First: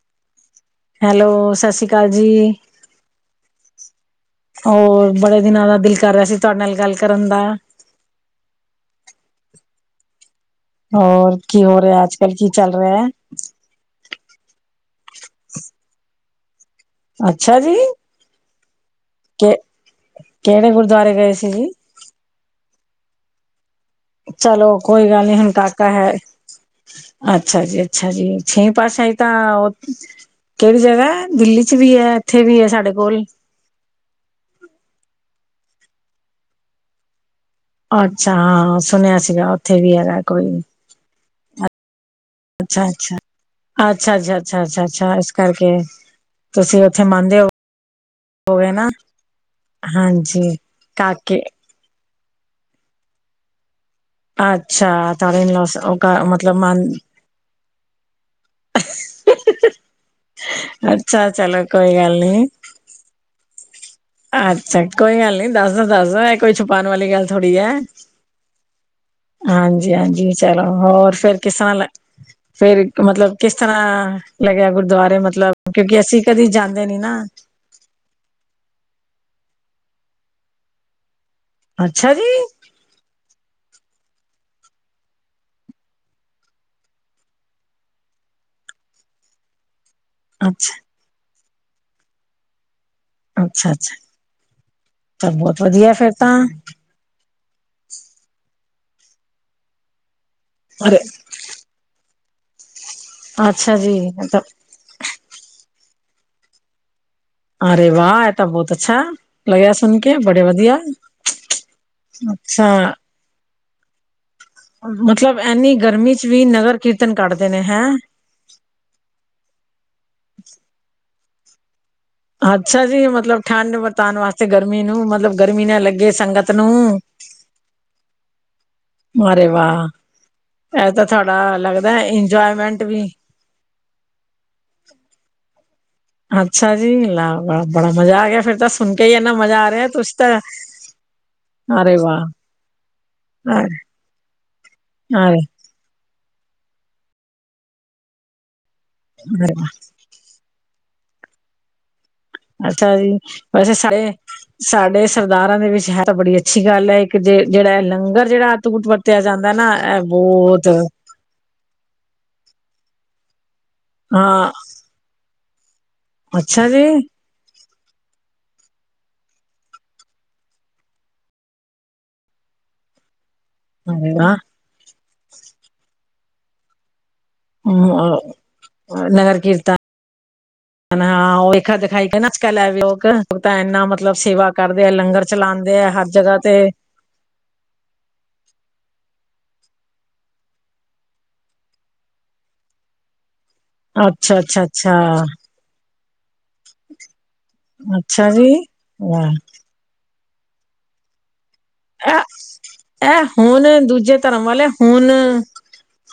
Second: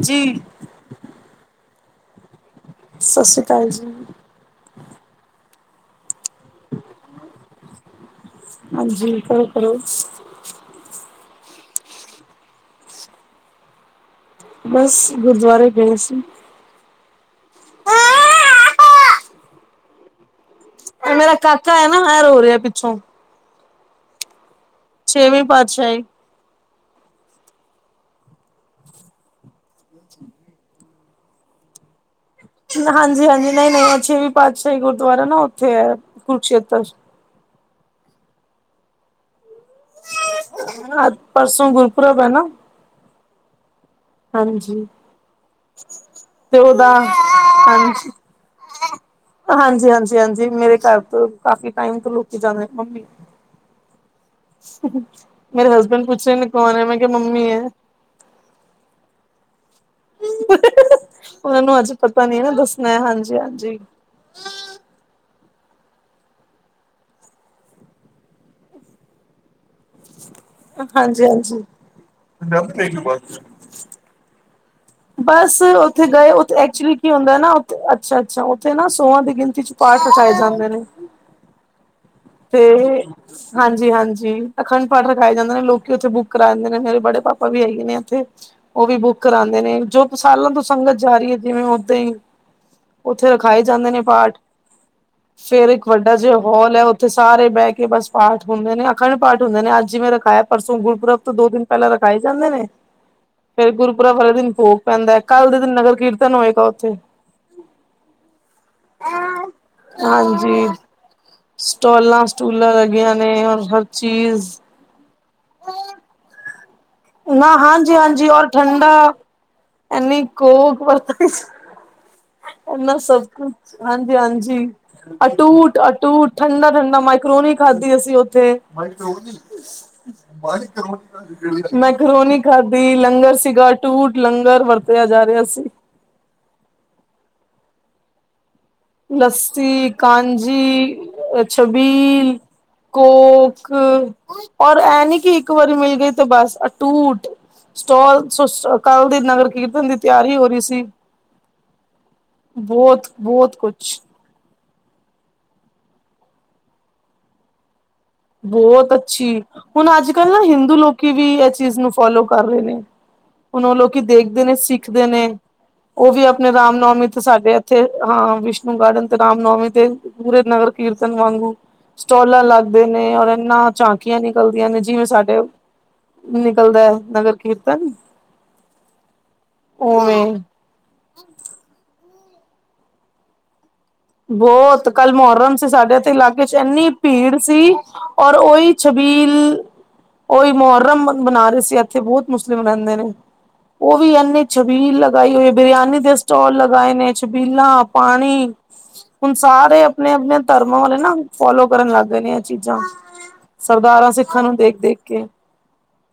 ਜੀ। ਹੈਲੋ, ਸਤਿ ਸ਼੍ਰੀ ਅਕਾਲ ਜੀ। ਸਤਿ ਸ੍ਰੀ ਅਕਾਲ ਜੀ। ਹੋਰ ਬੜੇ ਦਿਨਾਂ ਦਾ ਦਿਲ ਕਰ ਰੇਆ ਸੀ ਤਾਡੇ ਨਾਲ ਗੱਲ ਕਰਨ ਦਾ। ਹਾਂਜੀ, ਕਰੋ ਕਰੋ। ਹੋਰ ਕੀ ਹੋ ਰੇਆ ਅੱਜ-ਕੱਲ੍ਹ ਕੀ ਚੱਲ ਰੇਆ ਐ। ਬਸ ਗੁਰਦੁਆਰੇ ਗਏ ਸੀ। ਅੱਛਾ ਜੀ ਕੇ ਕਿਹੜੇ ਕੁ ਮੇਰਾ ਕਾਕਾ ਹੈ ਨਾ ਰੋ ਹੋ ਰਿਹਾ ਪਿੱਛੋਂ ਚਲੋ ਕੋਈ ਗੱਲ ਨਹੀਂ ਛੇਵੀਂ ਹੁਣ ਕਾਕਾ ਪਾਤਸ਼ਾਹੀ ਹੈ। ਅੱਛਾ ਜੀ ਅੱਛਾ ਜੀ ਛੇ ਪਾਸ਼ਾਹੀ ਤਾਂ, ਕਿਹੜੀ ਜਗ੍ਹਾ ਦਿੱਲੀ ਚ ਵੀ ਹੈ। ਇੱਥੇ ਵੀ ਹੈ ਸਾਡੇ ਕੋਲ ਹਾਂਜੀ, ਹਾਂਜੀ ਨਹੀਂ ਨਵਾਂ ਛੇਵੀਂ ਪਾਤਸ਼ਾਹੀ ਗੁਰਦੁਆਰਾ ਨਾ ਉੱਥੇ ਹੈ ਕੁਰਕਸ਼ੇਤਰ ਅੱਛਾ ਹਾਂ ਸੁਣਿਆ ਸੀਗਾ ਉੱਥੇ ਵੀ ਹੈਗਾ ਕੋਈ ਨੀ, ਪਰਸੋਂ ਗੁਰਪੁਰਬ ਹੈ ਨਾ, ਅੱਛਾ, ਅੱਛਾ, ਅੱਛਾ, ਅੱਛਾ, ਅੱਛਾ, ਹਾਂਜੀ ਅੱਛਾ, ਅੱਛਾ ਇਸ ਕਰਕੇ, ਤੇ ਤੁਸੀਂ ਉਹਦਾ ਉੱਥੇ ਮੰਨਦੇ ਹੋ ਹਾਂਜੀ, ਹੋਗੇ ਨਾ ਹਾਂਜੀ ਹਾਂਜੀ ਹਾਂਜੀ ਮੇਰੇ ਘਰ ਤੋਂ ਕਾਫ਼ੀ ਟਾਈਮ ਤੋਂ ਲੋਕੀ ਜਾਂਦੇ ਮੰਮੀ। ਅੱਛਾ ਤੁਹਾਡੇ ਮੇਰੇ ਉਹ ਹਸਬੈਂਡ ਘਰ ਪੁੱਛੇ ਨੇ ਮਤਲਬ ਕੌਣ ਮਨ ਹੈ ਮੈਂ ਕਿਹਾ ਮੰਮੀ ਹੈ। ਅੱਛਾ ਚਲੋ ਉਹਨਾਂ ਨੂੰ ਅੱਜ ਕੋਈ ਗੱਲ ਪਤਾ ਨੀ ਨਾ ਦੱਸਣਾ ਹਾਂਜੀ ਹਾਂਜੀ। ਅੱਛਾ ਕੋਈ ਗੱਲ ਨੀ ਦੱਸ ਦੱਸ ਦ ਇਹ ਕੋਈ ਛੁਪਾਉਣ ਵਾਲੀ ਗੱਲ ਥੋੜੀ ਹੈ। ਹਾਂਜੀ, ਹਾਂਜੀ ਚਲੋ ਹੋਰ ਹਾਂਜੀ ਫੇਰ ਕਿਸ ਹਾਂਜੀ ਤਰ੍ਹਾਂ ਫੇਰ ਮਤਲਬ ਕਿਸ ਇਸ ਤਰ੍ਹਾਂ ਲੱਗਿਆ ਗੁਰਦੁਆਰੇ ਮਤਲਬ ਬਸ ਕਿਉਂਕਿ ਉੱਥੇ ਅਸੀਂ ਗਏ ਕਦੇ ਉੱਥੇ ਜਾਂਦੇ ਐਕਚੁਲੀ ਨੀ ਕੀ ਨਾ ਹੁੰਦਾ ਅੱਛਾ ਅੱਛਾ ਉੱਥੇ ਨਾ ਸੋਹਾਂ ਦੀ ਗਿਣਤੀ ਚ ਪਾਠ ਰਖਾਏ ਜਾਂਦੇ ਨੇ। ਅੱਛਾ ਜੀ। ਤੇ ਹਾਂਜੀ ਹਾਂਜੀ ਅਖੰਡ ਪਾਠ ਰਖਾਏ ਜਾਂਦੇ ਨੇ ਲੋਕੀ ਉੱਥੇ ਬੁੱਕ ਕਰਾ ਦਿੰਦੇ ਨੇ ਮੇਰੇ ਬੜੇ ਪਾਪਾ ਵੀ ਹੈਗੇ ਨੇ ਇੱਥੇ। ਉਹ ਵੀ ਬੁੱਕ ਕਰਾਉਂਦੇ ਨੇ ਜੋ ਸਾਲਾਂ ਤੋਂ ਅੱਛਾ ਸੰਗਤ ਜਾ ਰਹੀ ਹੈ ਜਿਵੇਂ ਓਦਾਂ ਹੀ ਉੱਥੇ ਰਖਾਏ ਅੱਛਾ ਜਾਂਦੇ ਅੱਛਾ ਨੇ ਪਾਠ ਤਾਂ ਬਹੁਤ ਫੇਰ ਇੱਕ ਵਧੀਆ ਵੱਡਾ ਜਿ ਤਾਂ ਹੋਲ ਹੈ। ਤੇ ਸਾਰੇ ਬਹਿ ਕੇ ਬਸ ਪਾਠ ਹੁੰਦੇ ਨੇ ਅਖੰਡ ਪਾਠ ਹੁੰਦੇ ਨੇ ਅੱਜ ਹੀ ਮੈਂ ਰਖਾਇਆ ਪਰਸੋਂ ਅਰੇ ਗੁਰਪੁਰਬ ਤੋਂ ਦੋ ਦਿਨ ਪਹਿਲਾਂ ਰਖਾਏ ਜਾਂਦੇ ਨੇ ਫੇਰ ਅੱਛਾ ਜੀ ਗੁਰਪੁਰਾ ਵਾਲੇ ਦਿਨ ਭੋਗ ਪੈਂਦਾ ਹੈ ਕੱਲ੍ਹ ਦੇ ਦਿਨ ਨਗਰ ਕੀਰਤਨ ਹੋਏਗਾ ਉੱਥੇ, ਅਰੇ ਵਾਹ ਐ ਤਾਂ ਬਹੁਤ ਅੱਛਾ ਲੱਗਿਆ ਸੁਣ ਕੇ ਬੜੇ ਹਾਂਜੀ ਵਧੀਆ, ਸਟੋਲਾਂ ਅੱਛਾ ਸਟੂਲਾਂ ਲੱਗੀਆਂ ਨੇ ਰ ਹਰ ਚੀਜ਼ ਮਤਲਬ ਇੰਨੀ ਗਰਮੀ ਚ ਵੀ ਨਗਰ ਕੀਰਤਨ ਨਾ ਕੱਢਦੇ ਨੇ ਹੈਂ ਹਾਂਜੀ ਹਾਂਜੀ ਔਰ ਠੰਡਾ ਇਨੀ ਕੋਕ ਵਰਤਦੀ। ਅੱਛਾ ਇਨਾ ਜੀ ਸਭ ਮਤਲਬ ਕੁਛ ਠੰਡ ਹਾਂਜੀ ਵਰਤਾਉਣ ਵਾਸਤੇ ਹਾਂਜੀ ਗਰਮੀ ਨੂੰ ਮਤਲਬ ਗਰਮੀ ਨਾ ਅਟੂਟ ਲੱਗੇ ਅਟੂਟ ਸੰਗਤ ਨੂੰ ਠੰਡਾ ਠੰਡਾ ਮਾਈ ਕਰੋਣੀ ਖਾਧੀ ਅਸੀਂ ਉੱਥੇ ਅਰੇ ਵਾਹ ਇਹ ਤਾਂ ਤੁਹਾਡਾ ਮੈਂ ਲੱਗਦਾ ਮਕਰੋਣੀ ਇੰਜੋਏਮੈਂਟ ਖਾਧੀ ਵੀ ਲੰਗਰ ਸੀਗਾ ਅਟੂਟ ਲੰਗਰ ਵਰਤਿਆ ਜਾ ਰਿਹਾ ਸੀ। ਅੱਛਾ ਜੀ ਲਾਵਾ ਬੜਾ ਮਜਾ ਆ ਗਿਆ ਫਿਰ ਦੱਸ ਲੱਸੀ ਕਾਂਜੀ ਅ ਅਰੇ ਛਬੀਲ। ਵਾਹ ਕੋਕ। ਔਰ ਇਹ ਨੀ ਕਿ ਅਰੇ ਇੱਕ ਵਾਰੀ ਮਿਲ ਗਈ ਤੇ ਬਸ ਅਟੂਟ ਸਟੋਲ ਕੱਲ੍ਹ ਦੀ ਨਗਰ ਅਰੇ ਵਾਹ ਕੀਰਤਨ ਦੀ ਤਿਆਰੀ ਹੋ ਰਹੀ ਸੀ। ਅੱਛਾ ਬਹੁਤ ਜੀ ਬਹੁਤ ਵੈਸੇ ਕੁਛ ਸਾਰੇ। ਸਾਡੇ ਸਰਦਾਰਾਂ ਦੇ ਵਿੱਚ ਹੈ ਤਾਂ ਬੜੀ ਅੱਛੀ ਗੱਲ ਹੈ ਇੱਕ ਜੇ ਜਿਹੜਾ ਹੈ ਲੰਗਰ ਜਿਹੜਾ ਟੂਟ ਬਹੁਤ ਵਰਤਿਆ ਅੱਛੀ ਜਾਂਦਾ ਨਾ ਹੁਣ ਇਹ ਅੱਜ ਕੱਲ੍ਹ ਨਾ ਬਹੁਤ ਹਿੰਦੂ ਲੋਕ ਲੋਕ ਵੀ ਇਹ ਚੀਜ਼ ਨੂੰ ਫੋਲੋ ਕਰ ਰਹੇ ਨੇ ਹੁਣ ਉਹ ਲੋਕੀ ਦੇਖਦੇ ਹਾਂ ਨੇ ਸਿੱਖਦੇ ਨੇ ਉਹ ਵੀ ਆਪਣੇ ਅੱਛਾ ਰਾਮ ਜੀ ਨੌਮੀ ਤੇ ਸਾਡੇ ਇੱਥੇ ਹਾਂ ਵਿਸ਼ਨੂੰ ਗਾਰਡਨ ਤੇ ਰਾਮ ਨੌਮੀ ਤੇ ਪੂਰੇ ਨਗਰ ਕੀਰਤਨ ਵਾਂਗੂ ਸਟੋਲਾਂ ਲੱਗ ਦੇ ਨੇ ਔਰ ਇਨਾ ਅਰੇ ਝਾਕੀਆਂ ਵਾਹ ਨਿਕਲਦੀਆਂ ਨੇ ਜਿਵੇਂ ਸਾਡੇ, ਨਿਕਲਦਾ ਨਗਰ ਕੀਰਤਨ ਹੂੰ, ਨਗਰ ਕੀਰਤਨ ਉਵੇਂ ਹਨ ਹਾਂ ਉਹ ਲੇਖਾ ਦਿਖਾਈ ਕੇ ਨਾਚ ਲੈ ਵੀ ਉਹ ਤਾਂ ਇੰਨਾ ਮਤ ਬਹੁਤ ਕੱਲ ਮੁਹਰਮ ਸੀ ਸਾਡੇ ਇਥੇ ਜਗ੍ਹਾ ਇਲਾਕੇ 'ਚ ਤੇ ਇੰਨੀ ਭੀੜ ਸੀ, ਔਰ ਉਹੀ ਛਬੀਲ ਉਹੀ ਮੁਹਰਮ ਬਨਾ ਰਹੇ ਸੀ ਇੱਥੇ ਬਹੁਤ ਮੁਸਲਿਮ ਰਹਿੰਦੇ ਨੇ। ਉਹ ਵੀ ਅੱਛਾ ਇਨੇ ਅੱਛਾ ਅੱਛਾ ਛਬੀਲ ਲਗਾਈ ਹੋਈ ਬਰਿਆਨੀ ਦੇ ਸਟਾਲ ਲਗਾਏ ਨੇ ਛਬੀਲਾਂ, ਅੱਛਾ ਜੀ ਪਾਣੀ ਵਾਹ ਹੁਣ ਸਾਰੇ ਆਪਣੇ-ਆਪਣੇ ਧਰਮਾਂ ਵਾਲੇ ਨਾ ਫੋਲੋ ਕਰਨ ਲੱਗ ਗਏ ਨੇ ਆ ਚੀਜ਼ਾਂ, ਇਹ ਇਹ ਹੁਣ ਸਰਦਾਰਾਂ ਦੂਜੇ ਸਿੱਖਾਂ ਧਰਮ ਨੂੰ ਵਾਲੇ ਦੇਖ-ਦੇਖ ਹੁਣ ਕੇ।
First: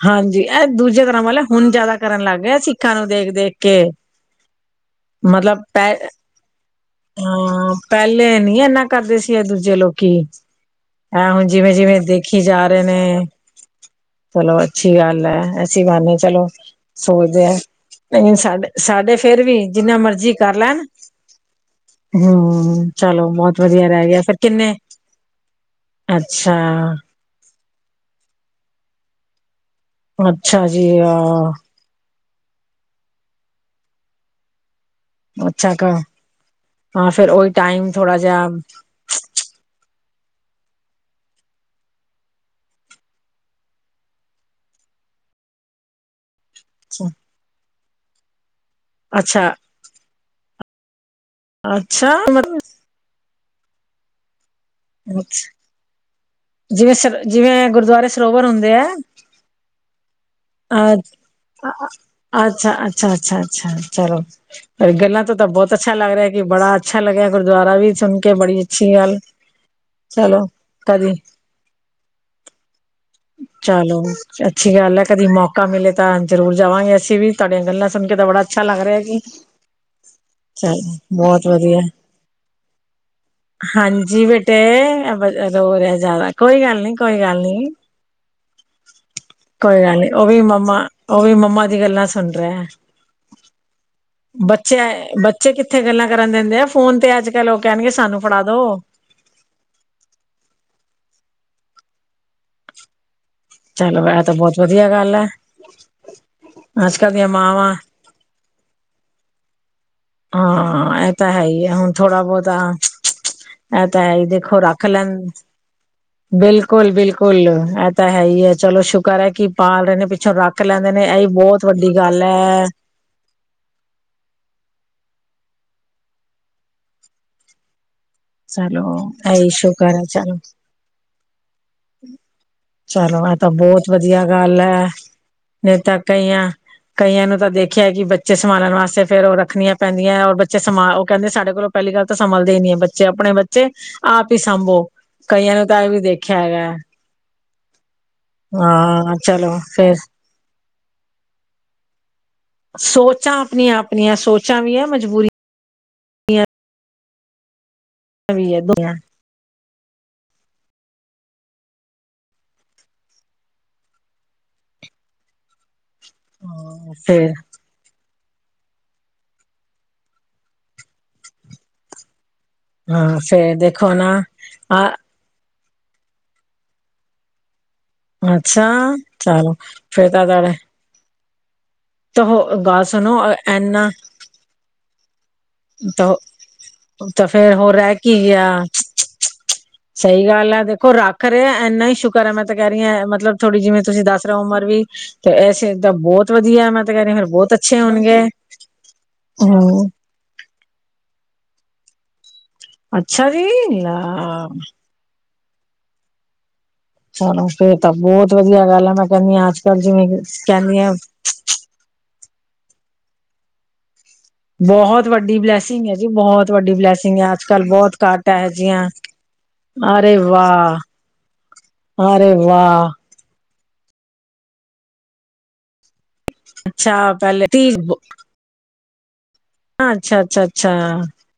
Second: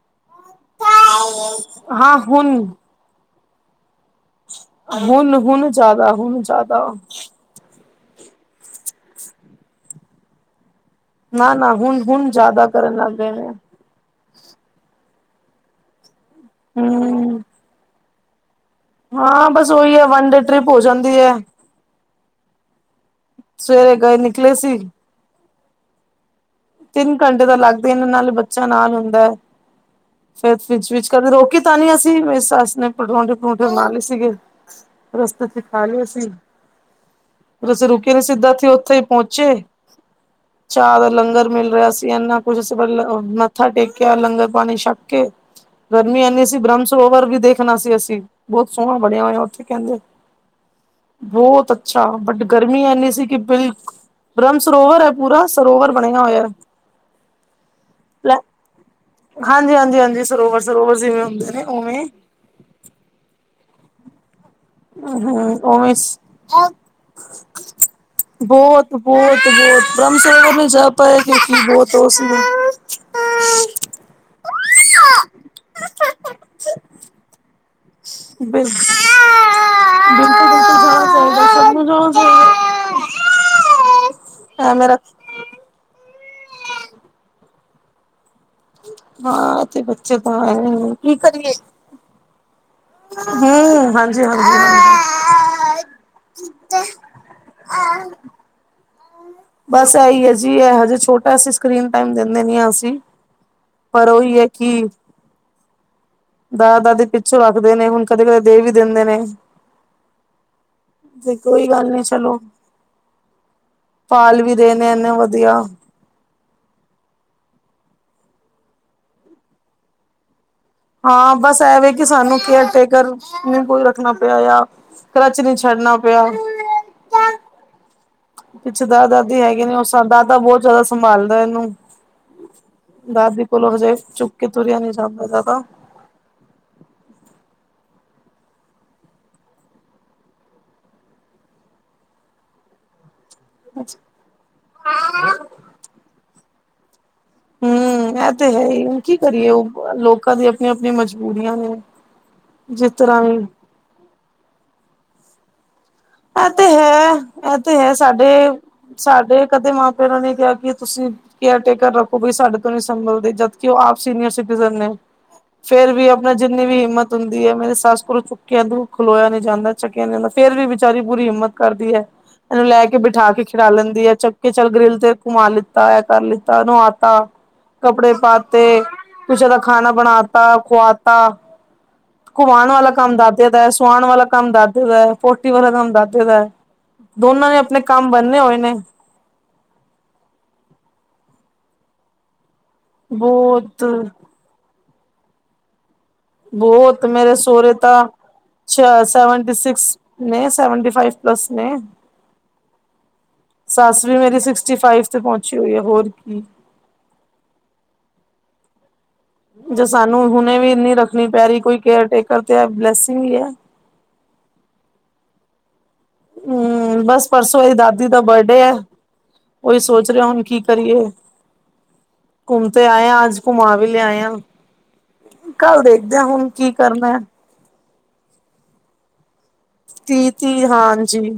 ਹਾਂਜੀ ਇਹ ਦੂਜੇ ਤਰ੍ਹਾਂ ਵਾਲੇ ਹੁਣ ਜਿਆਦਾ ਹਾਂ ਕਰਨ ਲੱਗ ਗਿਆ ਹੁਣ ਸਿੱਖਾਂ ਨੂੰ ਦੇਖ-ਦੇਖ ਕੇ। ਹੁਣ ਹੁਣ ਜ਼ਿਆਦਾ ਹੁਣ ਜ਼ਿਆਦਾ। ਹਾਂ ਪਹਿਲੇ ਨੀ ਇਨਾ ਕਰਦੇ ਸੀ ਇਹ ਦੂਜੇ ਲੋਕੀ। ਹੈਂ ਹੁਣ ਨਾ ਨਾ ਜਿਵੇਂ-ਜਿਵੇਂ ਹੁਣ ਦੇਖੀ ਜਾ ਜ਼ਿਆਦਾ ਰਹੇ ਕਰਨ ਲੱਗ ਨੇ ਗਏ ਚਲੋ ਅੱਛੀ ਗੱਲ ਹੈ ਅਸੀਂ ਬੇ ਚਲੋ, ਹਮ ਸੋਚਦੇ ਆ, ਨਹੀਂ ਸਾਡੇ ਸਾਡੇ ਫੇਰ ਵੀ ਜਿੰਨਾ ਮਰਜ਼ੀ ਕਰ ਲੈਣ ਹੁੰਦੀ ਆ। ਹੂੰ ਚਲੋ ਬਹੁਤ ਵਧੀਆ ਸਵੇਰੇ ਰਹਿ ਗਏ ਗਿਆ ਫੇਰ ਨਿਕਲੇ ਕਿੰਨੇ ਸੀ ਅੱਛਾ ਤਿੰਨ ਘੰਟੇ ਦਾ ਲੱਗਦੇ ਨੇ ਨਾਲੇ ਬੱਚਾ ਨਾਲ ਹੁੰਦਾ। ਫੇਰ ਅੱਛਾ ਜੀ ਫਿਜ ਫਿਜ ਕਰਨ ਅ ਰੋਕੀ ਤਾਂ ਨਹੀਂ ਅਸੀਂ ਮੇਰੀ ਸੱਸ ਨੇ ਪਰੌਠੇ ਪਰੋਠੇ ਬਣਾ ਲਏ ਸੀਗੇ। ਰਸਤੇ 'ਚ ਅੱਛਾ ਖਾ ਕ ਲਏ ਅਸੀ। ਹਾਂ ਫੇਰ ਉਹੀ ਫਿਰ ਅਸੀਂ ਟਾਈਮ ਰੁਕੇ ਥੋੜਾ ਨਹੀਂ ਜਿਹਾ ਸਿੱਧਾ ਅਸੀ ਉੱਥੇ ਹੀ ਪਹੁੰਚੇ। ਚਾਹ ਦਾ ਲੰਗਰ ਮਿਲ ਰਿਹਾ ਸੀ ਇੰਨਾ ਕੁਛ ਅਸੀਂ ਮੱਥਾ ਟੇਕਿਆ ਲੰਗਰ ਪਾਣੀ ਛੱਕ ਕੇ ਗਰਮੀ ਇੰਨੀ ਸੀ ਬ੍ਰਹਮ ਸਰੋਵਰ ਵੀ ਦੇਖਣਾ ਸੀ ਅਸੀਂ, ਬਹੁਤ ਸੋਹਣਾ ਬਣਿਆ ਹੋਇਆ ਅੱਛਾ ਉੱਥੇ ਕਹਿੰਦੇ। ਬਹੁਤ ਅੱਛਾ ਬਟ ਗਰਮੀ ਐਨੀ ਸੀ ਕਿ ਬਿਲ, ਬਰਮ ਸਰੋਵਰ ਹੈ ਮਤਲਬ ਪੂਰਾ ਸਰੋਵਰ ਆਪਣੇ ਨਾ ਹੋਇਆ। ਜਿਵੇਂ ਸਰ ਜਿਵੇਂ ਗੁਰਦੁਆਰੇ ਸਰੋਵਰ ਹੁੰਦੇ ਐ। ਹਾਂਜੀ ਹਾਂਜੀ ਹਾਂਜੀ ਸਰੋਵਰ ਅ ਸਰੋਵਰ ਜਿਵੇਂ ਹੁੰਦੇ ਨੇ ਉਵੇਂ ਅੱਛਾ, ਅੱਛਾ ਅੱਛਾ ਅੱਛਾ ਚਲੋ। ਪਰ ਗੱਲਾਂ ਤੋਂ ਤਾਂ ਹਮ ਬਹੁਤ ਅੱਛਾ ਲੱਗ ਰਿਹਾ ਕਿ ਉਵੇਂ ਬੜਾ ਅੱਛਾ ਲੱਗਿਆ ਗੁਰਦੁਆਰਾ ਵੀ ਸੁਣ ਕੇ ਬੜੀ ਅੱਛੀ ਗੱਲ ਚਲੋ ਬ੍ਰਹਮਸਗਰ ਨੀ ਜਾ ਕਦੀ ਪਾਏ ਕਿਉਂਕਿ ਬਹੁਤ ਉਹ ਸੀ। ਚਲੋ ਅੱਛੀ ਗੱਲ ਐ ਕਦੀ ਮੌਕਾ ਮਿਲੇ ਤਾਂ ਜ਼ਰੂਰ ਜਾਵਾਂਗੇ ਅਸੀਂ ਵੀ ਤੁਹਾਡੀਆਂ ਗੱਲਾਂ ਸੁਣ ਕੇ ਤਾਂ ਬੜਾ ਅੱਛਾ ਲੱਗ ਰਿਹਾ ਜੀ। ਚੱਲ ਚਾਹੀਦਾ ਬਹੁਤ ਸਭ ਵਧੀਆ। ਨੂੰ ਜਾਣਾ ਹਾਂਜੀ ਬੇਟੇ ਚਾਹੀਦਾ ਐ ਮੇਰਾ ਰੋ ਰਿਹਾ ਜਿਆਦਾ ਕੋਈ ਗੱਲ ਨੀ ਕੋਈ ਗੱਲ ਨੀ। ਹਾਂ ਇਥੇ ਕੋਈ ਗੱਲ ਨੀ ਬੱਚੇ ਉਹ ਤਾਂ ਵੀ ਹੈ ਮੰਮਾ, ਕੀ ਉਹ ਵੀ ਕਰੀਏ ਮੰਮਾ ਦੀ ਦੀ ਗੱਲਾਂ ਸੁਣ ਰਿਹਾ। ਹੂੰ ਹਾਂਜੀ ਹਾਂਜੀ ਬੱਚਾ, ਬਚ ਬੱਚੇ ਕਿੱਥੇ ਗੱਲਾਂ ਹਾਂਜੀ ਕਰਨ ਦਿੰਦੇ ਆ ਫੋਨ ਤੇ ਅੱਜਕੱਲ੍ਹ ਉਹ ਕਹਿਣਗੇ ਸਾਨੂੰ ਫੜਾ ਦੋ। ਬਸ ਇਹੀ ਹੈ ਜੀ ਇਹ ਹਜੇ ਛੋਟਾ ਅਸੀ ਸਕਰੀਨ ਟੈਮ ਦਿੰਦੇ ਨੀ ਅਸੀਂ। ਚਲੋ ਪਰ ਇਹ ਤਾਂ ਉਹੀ ਹੈ ਬਹੁਤ ਕਿ, ਵਧੀਆ ਗੱਲ ਹੈ ਅੱਜ ਦਾਦਾ-ਦਾਦੀ ਕੱਲ ਦੀਆਂ ਪਿੱਛੋਂ ਮਾਵਾਂ ਆਖਦੇ ਨੇ ਹੁਣ ਕਦੇ-ਕਦੇ ਦੇ ਵੀ ਦਿੰਦੇ ਨੇ। ਹਾਂ ਇਹ ਤਾਂ ਤੇ ਹੈ ਹੀ ਕੋਈ ਆ ਗੱਲ ਹੁਣ ਨੀ ਥੋੜਾ ਚਲੋ ਬਹੁਤਾ ਐ ਤਾਂ ਹੈ ਈ ਇਹ ਪਾਲ ਵੀ ਦੇਖੋ ਰਹੇ ਰਖ ਨੇ ਲ ਇੰਨੇ ਵਧੀਆ ਬਿਲਕੁਲ ਬਿਲਕੁਲ, ਐ ਤਾਂ ਹੈ ਹੀ ਏ ਚਲੋ ਸ਼ੁਕਰ ਐ ਕਿ ਪਾਾਲ ਰਹੇ ਨੇ ਪਿੱਛੋਂ ਰੱਖ ਲੈਂਦੇ ਨੇ ਇਹੀ ਹਾਂ ਬਸ ਬਹੁਤ ਐ ਵੇ ਵੱਡੀ ਕਿ ਗੱਲ ਸਾਨੂੰ ਹੈ ਕੇਅਰ ਟੇਕਰ ਨਹੀਂ ਕੋਈ ਰੱਖਣਾ ਪਿਆ ਆ, ਕਲੱਚ ਨਹੀਂ ਛੱਡਣਾ ਪਿਆ। ਪਿੱਛੇ ਚਲੋ ਦਾਦਾ ਦਾਦੀ ਇਹੀ ਹੈਗੇ ਨੇ, ਸ਼ੁਕਰ ਉਹ ਦਾਦਾ ਬਹੁਤ ਜ਼ਿਆਦਾ ਸੰਭਾਲਦਾ ਇਹਨੂੰ। ਹਮ। ਚਲੋ ਆ ਦਾਦੀ ਤਾਂ ਕੋਲੋਂ ਬਹੁਤ ਹਜੇ ਵਧੀਆ ਚੁੱਕ ਕੇ ਗੱਲ ਤੁਰਿਆ ਐ, ਨੀ ਜਾਂਦਾ ਦਾਦਾ ਨਹੀਂ ਤਾਂ ਕਈਆਂ ਕਈਆਂ ਨੂੰ ਤਾਂ ਦੇਖਿਆ ਕਿ ਬੱਚੇ ਸੰਭਾਲਣ ਵਾਸਤੇ, ਫੇਰ ਉਹ ਰੱਖਣੀਆਂ ਪੈਂਦੀਆਂ ਔਰ ਬੱਚੇ ਸਮਾਂ ਉਹ ਕਹਿੰਦੇ ਸਾਡੇ ਕੋਲੋਂ ਪਹਿਲੀ ਗੱਲ ਤਾਂ ਸੰਭਲਦੇ ਹੀ ਨੀ ਆ ਬੱਚੇ, ਆਪਣੇ ਬੱਚੇ ਤੇ ਆਪ ਹੀ ਸਾਂਭੋ, ਕਈਆਂ ਨੂੰ ਤਾਂ ਐ ਵੀ ਦੇਖਿਆ ਹੈਗਾ। ਹੂੰ ਐ ਤੇ ਹੈ ਹੀ ਐ, ਹਾਂ ਕੀ ਕਰੀਏ ਚਲੋ ਉਹ ਫੇਰ ਲੋਕਾਂ ਦੀਆਂ ਆਪਣੀਆਂ ਆਪਣੀਆਂ ਮਜਬੂਰੀਆਂ ਨੇ। ਜਿਸ ਤਰ੍ਹਾਂ ਸੋਚਾਂ ਵੀ ਆਪਣੀਆਂ ਆਪਣੀਆਂ ਸੋਚਾਂ ਵੀ ਆ, ਮਜਬੂਰੀ ਐ ਤੇ ਹੈ ਐ ਤੇ ਹੈ, ਸਾਡੇ ਵੀ ਹੈ ਦੋਵੇਂ ਹੈ। ਸਾਡੇ ਕਦੇ ਮਾਂ ਫਿਰ ਉਹ ਨੇ ਕਿਆ ਕਿ ਤੁਸੀਂ ਕੇਅਰ ਟੇਕਰ ਰੱਖੋ ਬਈ ਸਾਡੇ ਤੋਂ ਨੀ ਸੰਭਲਦੇ, ਜਦਕਿ ਉਹ ਆਪ ਸੀਨੀਅਰ ਸਿਟੀਜਨ ਨੇ, ਫਿਰ ਵੀ ਮੇਰੇ ਕੋਲ ਜਿੰਨੀ ਵੀ ਹਾਂ ਹਿੰਮਤ ਫੇਰ ਹੁੰਦੀ ਐ, ਮੇਰੀ ਸੱਸ ਕੋਲ ਚੁੱਕਿਆ ਖਲੋਇਆ ਨੀ ਜਾਂਦਾ, ਚੱਕਿਆ ਨੀ ਜਾਂਦਾ ਫਿਰ ਵੀ ਵਿਚਾਰੀ ਪੂਰੀ ਹਿੰਮਤ ਕਰਦੀ ਐ, ਇਹਨੂੰ ਲੈ ਕੇ ਹਾਂ ਬਿਠਾ ਕੇ ਫੇਰ ਖਿਡਾ ਦੇਖੋ ਲੈਂਦੀ ਨਾ ਐ, ਚੱਕ ਕੇ ਚੱਲ ਆ ਗਰਿਲ ਤੇ ਘੁੰਮਾ ਲਿੱਤਾ, ਐ ਕਰ ਲਿੱਤਾ, ਇਹਨੂੰ ਆਦਤ ਆ। ਕੱਪੜੇ ਅੱਛਾ ਪਾਤੇ, ਕੁਛ ਚਲੋ ਇਹਦਾ ਖਾਣਾ ਫੇਰ ਤਾਂ ਤੁਹਾਡੇ ਬਣਾਤਾ, ਖੁਆਤਾ। ਤਾਂ ਘੁਮਾਉਣ ਗੱਲ ਵਾਲਾ ਸੁਣੋ ਕੰਮ ਦਾਦੇ ਦਾ, ਇਨਾ ਸੁਆਉਣ ਵਾਲਾ ਕੰਮ ਦਾਦੇ ਦਾ। [inaudible] ਵਾਲਾ ਕੰਮ ਦਾਦੇ ਦਾ, ਤਾਂ ਦੋਨਾਂ ਫੇਰ ਨੇ ਹੋਰ ਆਪਣੇ ਰਹਿ ਕੰਮ ਕੀ ਬੰਨੇ ਗਿਆ ਹੋਏ ਨੇ। ਸਹੀ ਗੱਲ ਐ, ਦੇਖੋ ਰੱਖ ਰਹੇ ਐਨਾ ਹੀ ਸ਼ੁਕਰ ਐ, ਮੈਂ ਤਾਂ ਕਹਿ ਰਹੀ ਆ ਮਤਲਬ ਥੋੜ੍ਹੀ ਜਿਵੇਂ ਬਹੁਤ ਤੁਸੀਂ ਦੱਸ ਉਮਰ ਵੀ ਤੇ ਐਸੇ ਤਾਂ ਬਹੁਤ ਵਧੀਆ ਹੈ। ਮੈਂ ਤਾਂ ਕਹਿ ਬਹੁਤ ਰਹੀ ਹਾਂ ਫਿਰ ਮੇਰੇ ਬਹੁਤ ਸਹੁਰੇ ਅੱਛੇ ਤਾਂ ਹੋਣਗੇ ਸੈਵਨਟੀ ਹਮ ਸਿਕਸ ਨਹੀਂ ਸੈਵਨਟੀ ਫਾਈਵ ਪਲੱਸ ਨੇ। ਅੱਛਾ ਜੀ ਸੱਸ ਵੀ ਮੇਰੀ ਲਾ ਸਿਕਸਟੀ ਫਾਈਵ ਤੇ ਪਹੁੰਚੀ ਹੋਈ ਐ ਹੋਰ ਕੀ। ਚਲੋ ਫੇਰ ਤਾਂ ਬਹੁਤ ਵਧੀਆ ਗੱਲ ਆ ਮੈਂ ਕਹਿੰਦੀ ਹਾਂ ਅੱਜ ਕੱਲ ਜੇ ਜਿਵੇਂ ਸਾਨੂੰ ਹੁਣੇ ਵੀ ਕਹਿੰਦੀ ਆ ਨੀ ਰੱਖਣੀ ਪੈ ਰਹੀ ਕੋਈ ਕੇਅਰ ਟੇਕਰ ਤੇ ਐ ਬਲੈਸਿੰਗ ਹੀ ਐ। ਬਹੁਤ ਵੱਡੀ ਬਲੈਸਿੰਗ ਐ, ਜੀ ਬਹੁਤ ਵੱਡੀ ਹਮ ਬਲੈਸਿੰਗ ਬਸ ਆ। ਅੱਜ ਪਰਸੋਂ ਕੱਲ ਇਹਦੀ ਬਹੁਤ ਦਾਦੀ ਦਾ ਘੱਟ ਆ ਐਹੋ ਬਰਡੇ ਹੈ ਜਿਹੀਆਂ ਉਹੀ ਸੋਚ ਅਰੇ ਰਹੇ ਹੁਣ ਕੀ ਵਾਹ! ਕਰੀਏ ਅਰੇ ਵਾਹ! ਘੁੰਮਾ ਵੀ ਲਿਆਏ ਆ ਕੱਲ ਦੇਖਦੇ ਆ ਹੁਣ ਕੀ ਕਰਨਾ। [unintelligible] ਅ ਅੱਛਾ ਤੀਹ ਤੀਹ ਅੱਛਾ। ਹਾਂਜੀ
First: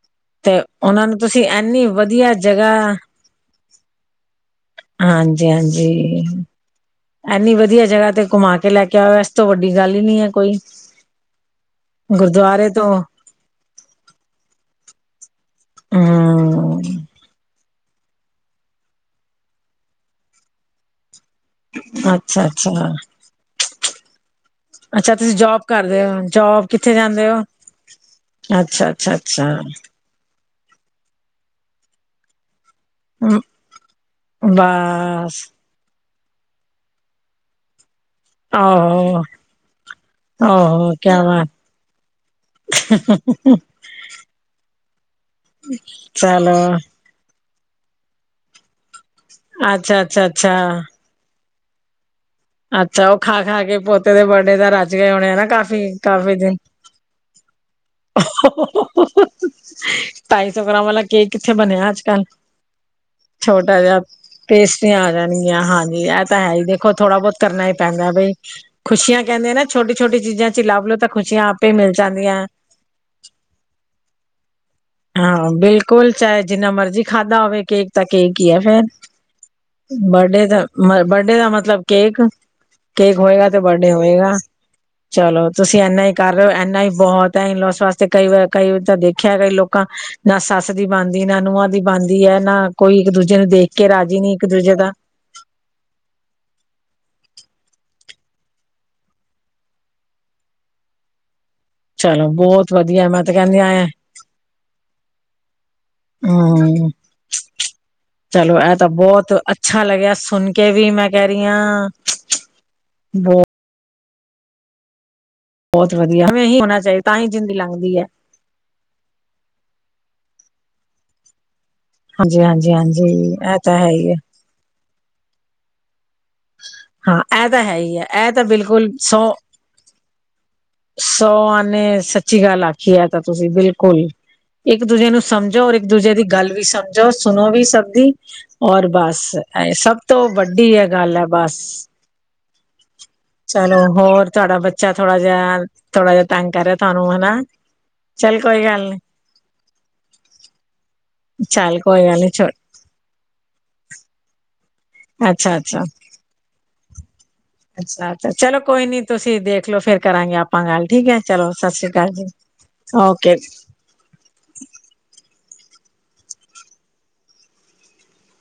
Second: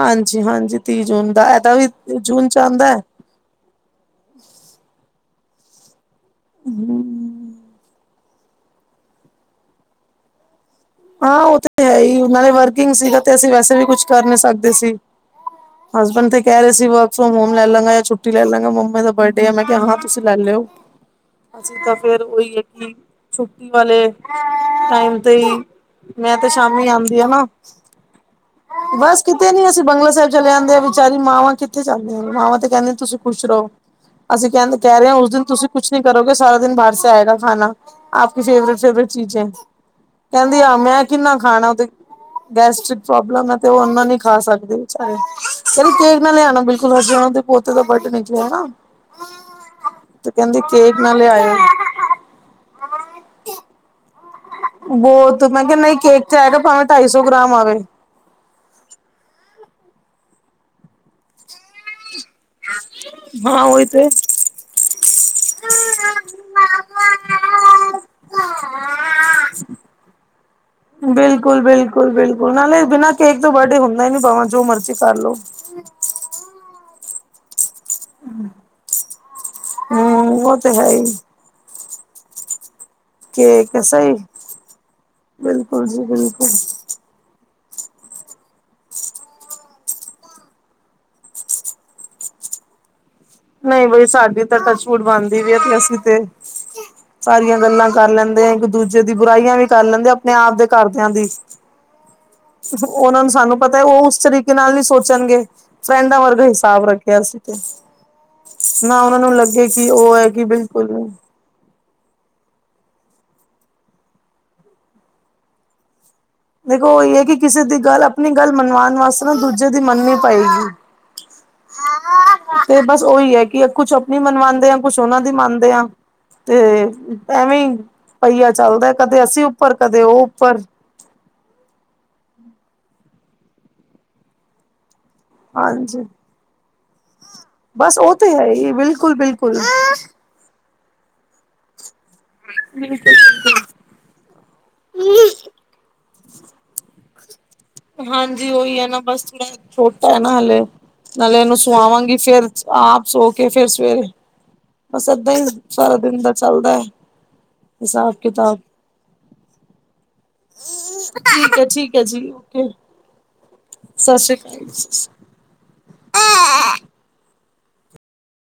ਹਾਂਜੀ ਤੇ ਹਾਂਜੀ ਤੀਹ ਉਹਨਾਂ ਨੂੰ ਜੂਨ ਤੁਸੀਂ ਦਾ ਇਹਦਾ ਐਨੀ ਵੀ ਵਧੀਆ ਜੂਨ ਚ ਜਗ੍ਹਾ ਆਉਂਦਾ ਹੈ ਹਾਂਜੀ ਹਾਂਜੀ। ਐਨੀ ਵਧੀਆ ਜਗ੍ਹਾ ਤੇ ਘੁੰਮਾ ਕੇ ਲੈ ਕੇ ਆਓ ਇਸ ਤੋਂ ਵੱਡੀ ਗੱਲ ਹੀ ਨਹੀਂ ਐ ਕੋਈ। ਹਾਂ ਉਹ ਤੇ ਹੈ ਹੀ, ਨਾਲੇ ਗੁਰਦੁਆਰੇ ਵਰਕਿੰਗ ਤੋਂ ਸੀਗਾ ਤੇ ਅਸੀਂ ਵੈਸੇ ਵੀ ਕੁਛ ਕਰ ਨੀ ਸਕਦੇ ਸੀ। ਹਸਬੈਂਡ ਤੇ ਕਹਿ ਰਹੇ ਹਮ ਸੀ ਵਰਕ ਫਰੋਮ ਹੋਮ ਲੈ ਲਾਗਾ ਜਾਂ ਛੁੱਟੀ ਲੈ ਲਾਗਾ ਮੰਮੇ ਦਾ ਬਰਡੇ ਆ, ਮੈਂ ਕਿਹਾ ਹਾਂ ਤੁਸੀਂ ਲੈ ਲਿਓ। ਅਸੀਂ ਤਾਂ ਫੇਰ ਅੱਛਾ ਉਹੀ ਐ ਅੱਛਾ ਕਿ ਛੁੱਟੀ ਵਾਲੇ ਅੱਛਾ ਟਾਈਮ ਤੁਸੀਂ ਤੇ ਹੀ ਜੋਬ ਕਰਦੇ ਹੋ ਮੈਂ ਤੇ ਜੋਬ ਸ਼ਾਮੀ ਕਿੱਥੇ ਆਂਦੀ ਆ ਜਾਂਦੇ ਹੋ ਨਾ, ਅੱਛਾ ਅੱਛਾ ਬਸ ਕਿਤੇ ਅੱਛਾ ਨੀ ਅਸੀਂ ਬੰਗਲਾ ਸਾਹਿਬ ਚਲੇ ਜਾਂਦੇ ਆ, ਵਿਚਾਰੀ ਮਾਵਾਂ ਕਿੱਥੇ ਜਾਂਦੀਆਂ ਨੇ ਮਾਵਾਂ ਤੇ ਕਹਿੰਦੀ ਤੁਸੀਂ ਖੁਸ਼ ਰਹੋ, ਅਸੀਂ ਕਹਿੰ ਕਹਿ ਰਹੇ ਆ ਉਸ ਬਸ ਦਿਨ ਤੁਸੀਂ ਕੁਛ ਨੀ ਕਰੋਗੇ ਸਾਰਾ ਦਿਨ ਬਾਹਰ ਸੇ ਆਏਗਾ ਖਾਣਾ। ਆਪਕੀ ਫੇਵਰੇਟ ਫੇਵਰੇਟ ਆਹੋ ਚੀਜੇ, ਕਹਿੰਦੀ ਆ ਓਹੋ ਮੈਂ ਕਿਆ ਕਿੰਨਾ ਬਾਤ ਖਾਣਾ ਉਹ ਤੇ ਗੈਸਟ੍ਰਿਕ ਪ੍ਰੋਬਲਮ ਐ ਤੇ ਉਹ ਓਨਾ ਨੀ ਖਾ ਸਕਦੇ ਵੀਚਾਰੇ, ਕਹਿੰਦੇ ਕੇਕ ਨਾ ਚਲੋ ਲਿਆਉਣਾ ਬਿਲ ਤਰਲੋਚਨ ਸੋਹੰ ਦੇ ਪੋਤੇ ਦਾ ਬਾਡੇ ਨਿਕਲਿਆ ਨਾ। ਅੱਛਾ ਅੱਛਾ ਅੱਛਾ ਨਾਲ ਲੇ ਆਇ ਅੱਛਾ ਉਹ ਖਾ ਖਾ ਕੇ ਪੋਤੇ ਦੇ ਬਰਡੇ ਦਾ ਰਜ ਗਏ ਹੋਣੇ ਬਹੁਤ ਆ ਮੈਂ ਕਿਹਾ ਕਾਫੀ ਨਹੀਂ ਕੇਕ ਕਾਫੀ ਤੇ ਦਿਨ ਆਏਗਾ ਭਾਵੇਂ ਢਾਈ ਸੌ ਗ੍ਰਾਮ ਆ ਗਏ ਢਾਈ ਸੌ ਗ੍ਰਾਮ ਵਾਲਾ ਕੇਕ ਕਿੱਥੇ ਬਣਿਆ ਅੱਜ ਕੱਲ [inaudible] ਹਾਂ ਛੋਟਾ ਉਹੀ ਜਿਹਾ ਤੇ। ਪੇਸਟਿਆਂ ਆ ਜਾਣਗੀਆਂ ਹਾਂਜੀ ਇਹ ਤਾਂ ਹੈ ਈ ਦੇਖੋ ਥੋੜਾ ਬਹੁਤ ਕਰਨਾ ਹੀ ਪੈਂਦਾ ਬਈ ਖੁਸ਼ੀਆਂ ਕਹਿੰਦੇ ਨੇ ਨਾ ਛੋਟੀ ਛੋਟੀ ਚੀਜ਼ਾਂ ਚ ਲੱਭ ਲੋ ਤਾਂ ਖੁਸ਼ੀਆਂ ਬਿਲਕੁਲ ਆਪੇ ਹੀ ਮਿਲ ਬਿਲਕੁਲ ਜਾਂਦੀਆਂ [unintelligible] ਕੇਕ ਤੋਂ ਵਰਡੇ ਹੁੰਦਾ ਨੀ ਪਾਵਾਂ ਜੋ ਮਰਜੀ ਹਾਂ ਬਿਲਕੁਲ ਚਾਹੇ ਜਿੰਨਾ ਮਰਜੀ ਖਾਧਾ ਹੋਵੇ ਕੇਕ ਤਾਂ ਕੇਕ ਹੀ ਆ ਫੇਰ ਹਮ ਬਰਡੇ ਉਹ ਤੇ ਹੈ ਹੀ ਦਾ ਮਤਲਬ ਕੇਕ ਕੇਕ ਹੋਏਗਾ ਤੇ ਕੇਕ ਬਰਡੇ ਸਹੀ ਹੋਏਗਾ ਚਲੋ ਤੁਸੀਂ ਬਿਲਕੁਲ ਏਨਾ ਜੀ ਹੀ ਕਰ ਰਹੇ ਬਿਲਕੁਲ ਹੋ ਏਨਾ ਈ ਬਹੁਤ ਤਾਂ ਇਨ ਲੋਸ ਵਾਸਤੇ ਕਈ ਵ ਕਈ ਤਾਂ ਦੇਖਿਆ ਕਈ ਲੋਕ ਨਾ ਸੱਸ ਦੀ ਬਣਦੀ ਨਾ ਨੂੰਹਾਂ ਦੀ ਬਣਦੀ ਹੈ ਨਾ ਕੋਈ ਇੱਕ ਦੂਜੇ ਨੂੰ ਦੇਖ ਨਹੀਂ ਕੇ ਬਈ ਰਾਜੀ ਨੀ ਸਾਡੀ ਇੱਕ ਤਾਂ ਦੂਜੇ ਟੱਚ ਦਾ ਵੁਡ ਬਣਦੀ ਵੀ ਹੈ ਤੇ ਅਸੀਂ ਤੇ [inaudible] ਸਾਰੀਆਂ ਗੱਲਾਂ ਕਰ ਲੈਂਦੇ ਆ ਇੱਕ ਦੂਜੇ ਦੀ ਬੁਰਾਈਆਂ ਵੀ ਕਰ ਲੈਂਦੇ ਆਪਣੇ ਆਪ ਦੇ ਘਰਦਿਆਂ ਦੀ ਚਲੋ ਬਹੁਤ ਵਧੀਆ ਮੈਂ ਉਹਨਾਂ ਨੂੰ ਤੇ ਕਹਿੰਦੀ ਸਾਨੂੰ ਆ ਪਤਾ ਉਹ ਉਸ ਤਰੀਕੇ ਨਾਲ ਨੀ ਸੋਚਣਗੇ ਫਰੈਂਡਾਂ ਵਰਗਾ ਹਿਸਾਬ ਹਮ ਰੱਖਿਆ ਅਸੀਂ ਤੇ ਚਲੋ ਇਹ ਤਾਂ ਨਾ ਉਹਨਾਂ ਬਹੁਤ ਨੂੰ ਲੱਗੇ ਅੱਛਾ ਕਿ ਲਗਿਆ ਉਹ ਹੈ ਕਿ ਸੁਣ ਕੇ ਵੀ ਮੈਂ ਬਿਲਕੁਲ ਕਹਿ [unintelligible] ਬਹੁਤ ਵਧੀਆ ਵੇ ਇਹੀ ਹੋਣਾ ਦੇਖੋ ਚਾਹੀਦਾ ਉਹੀ ਤਾਂ ਹੈ ਹੀ ਕਿ ਜ਼ਿੰਦੀ ਕਿਸੇ ਦੀ ਲੰਘਦੀ ਗੱਲ ਐ ਆਪਣੀ ਗੱਲ ਮਨਵਾਉਣ ਵਾਸਤੇ ਨਾ ਦੂਜੇ ਦੀ ਮੰਨਨੀ ਪਏਗੀ ਹਾਂਜੀ ਹਾਂਜੀ ਤੇ ਬਸ ਹਾਂਜੀ ਓਹੀ ਹੈ ਇਹ ਕਿ ਤਾਂ ਕੁਛ ਹੀ ਹੈ ਆਪਣੀ ਮਨਵਾਉਂਦੇ ਆ ਕੁਛ ਉਹਨਾਂ ਦੀ ਮੰਨਦੇ ਆ ਤੇ ਹਾਂ ਇਹ ਤਾਂ ਐਵੇਂ ਈ ਹੈ ਹੀ ਹੈ ਇਹ ਤਾਂ ਪਹੀਆ ਬਿਲਕੁਲ ਚੱਲਦਾ ਕਦੇ ਸੌ ਅਸੀਂ ਉੱਪਰ ਕਦੇ ਉਹ ਉੱਪਰ ਸੌ ਆਨੇ ਸੱਚੀ ਗੱਲ ਆਖੀ ਹੈ ਤਾਂ ਤੁਸੀਂ ਬਿਲਕੁਲ ਇੱਕ ਦੂਜੇ ਨੂੰ ਸਮਝੋ ਔਰ ਇੱਕ ਹਾਂਜੀ ਦੂਜੇ ਦੀ ਗੱਲ ਵੀ ਸਮਝੋ ਜੋ ਸੁਣੋ ਵੀ ਸਭ ਬਸ ਦੀ ਉਹ ਤੇ ਹੈ ਹੀ ਔਰ ਬਿਲਕੁਲ ਬਸ ਬਿਲਕੁਲ ਸਭ ਤੋਂ ਵੱਡੀ ਇਹ ਗੱਲ ਐ ਬਸ [unintelligible] ਹੇਲੋ ਹੋਰ ਤੁਹਾਡਾ ਬੱਚਾ ਥੋੜਾ ਜਿਹਾ ਥੋੜਾ ਜਿਹਾ ਤੰਗ ਕਰ ਰਿਹਾ ਤੁਹਾਨੂੰ ਹੈਨਾ ਹਾਂਜੀ ਉਹੀ ਹੈ ਨਾ ਬਸ ਥੋੜਾ ਛੋਟਾ ਹੈ ਨਾ ਹਲੇ ਨਾਲੇ ਇਹਨੂੰ ਚੱਲ ਕੋਈ ਸੁਵਾਵਾਂਗੀ ਗੱਲ ਨੀ ਫੇਰ ਛੋੜ ਆਪ ਸੋ ਕੇ ਫੇਰ ਸਵੇਰੇ ਬਸ ਏਦਾਂ ਹੀ ਅੱਛਾ ਅੱਛਾ। ਸਾਰਾ ਦਿਨ ਦਾ ਚੱਲਦਾ ਹੈ ਅੱਛਾ ਹਿਸਾਬ ਅਛਾ ਕਿਤਾਬ ਚਲੋ ਕੋਈ ਨੀ ਤੁਸੀਂ ਦੇਖਲੋ ਫੇਰ ਕਰਾਂਗੇ ਆਪਾਂ ਗੱਲ ਠੀਕ ਹੈ ਚਲੋ ਸਤਿ ਸ੍ਰੀ ਅਕਾਲ ਜੀ ਓਕੇ ਸਤਿ ਸ੍ਰੀ ਅਕਾਲ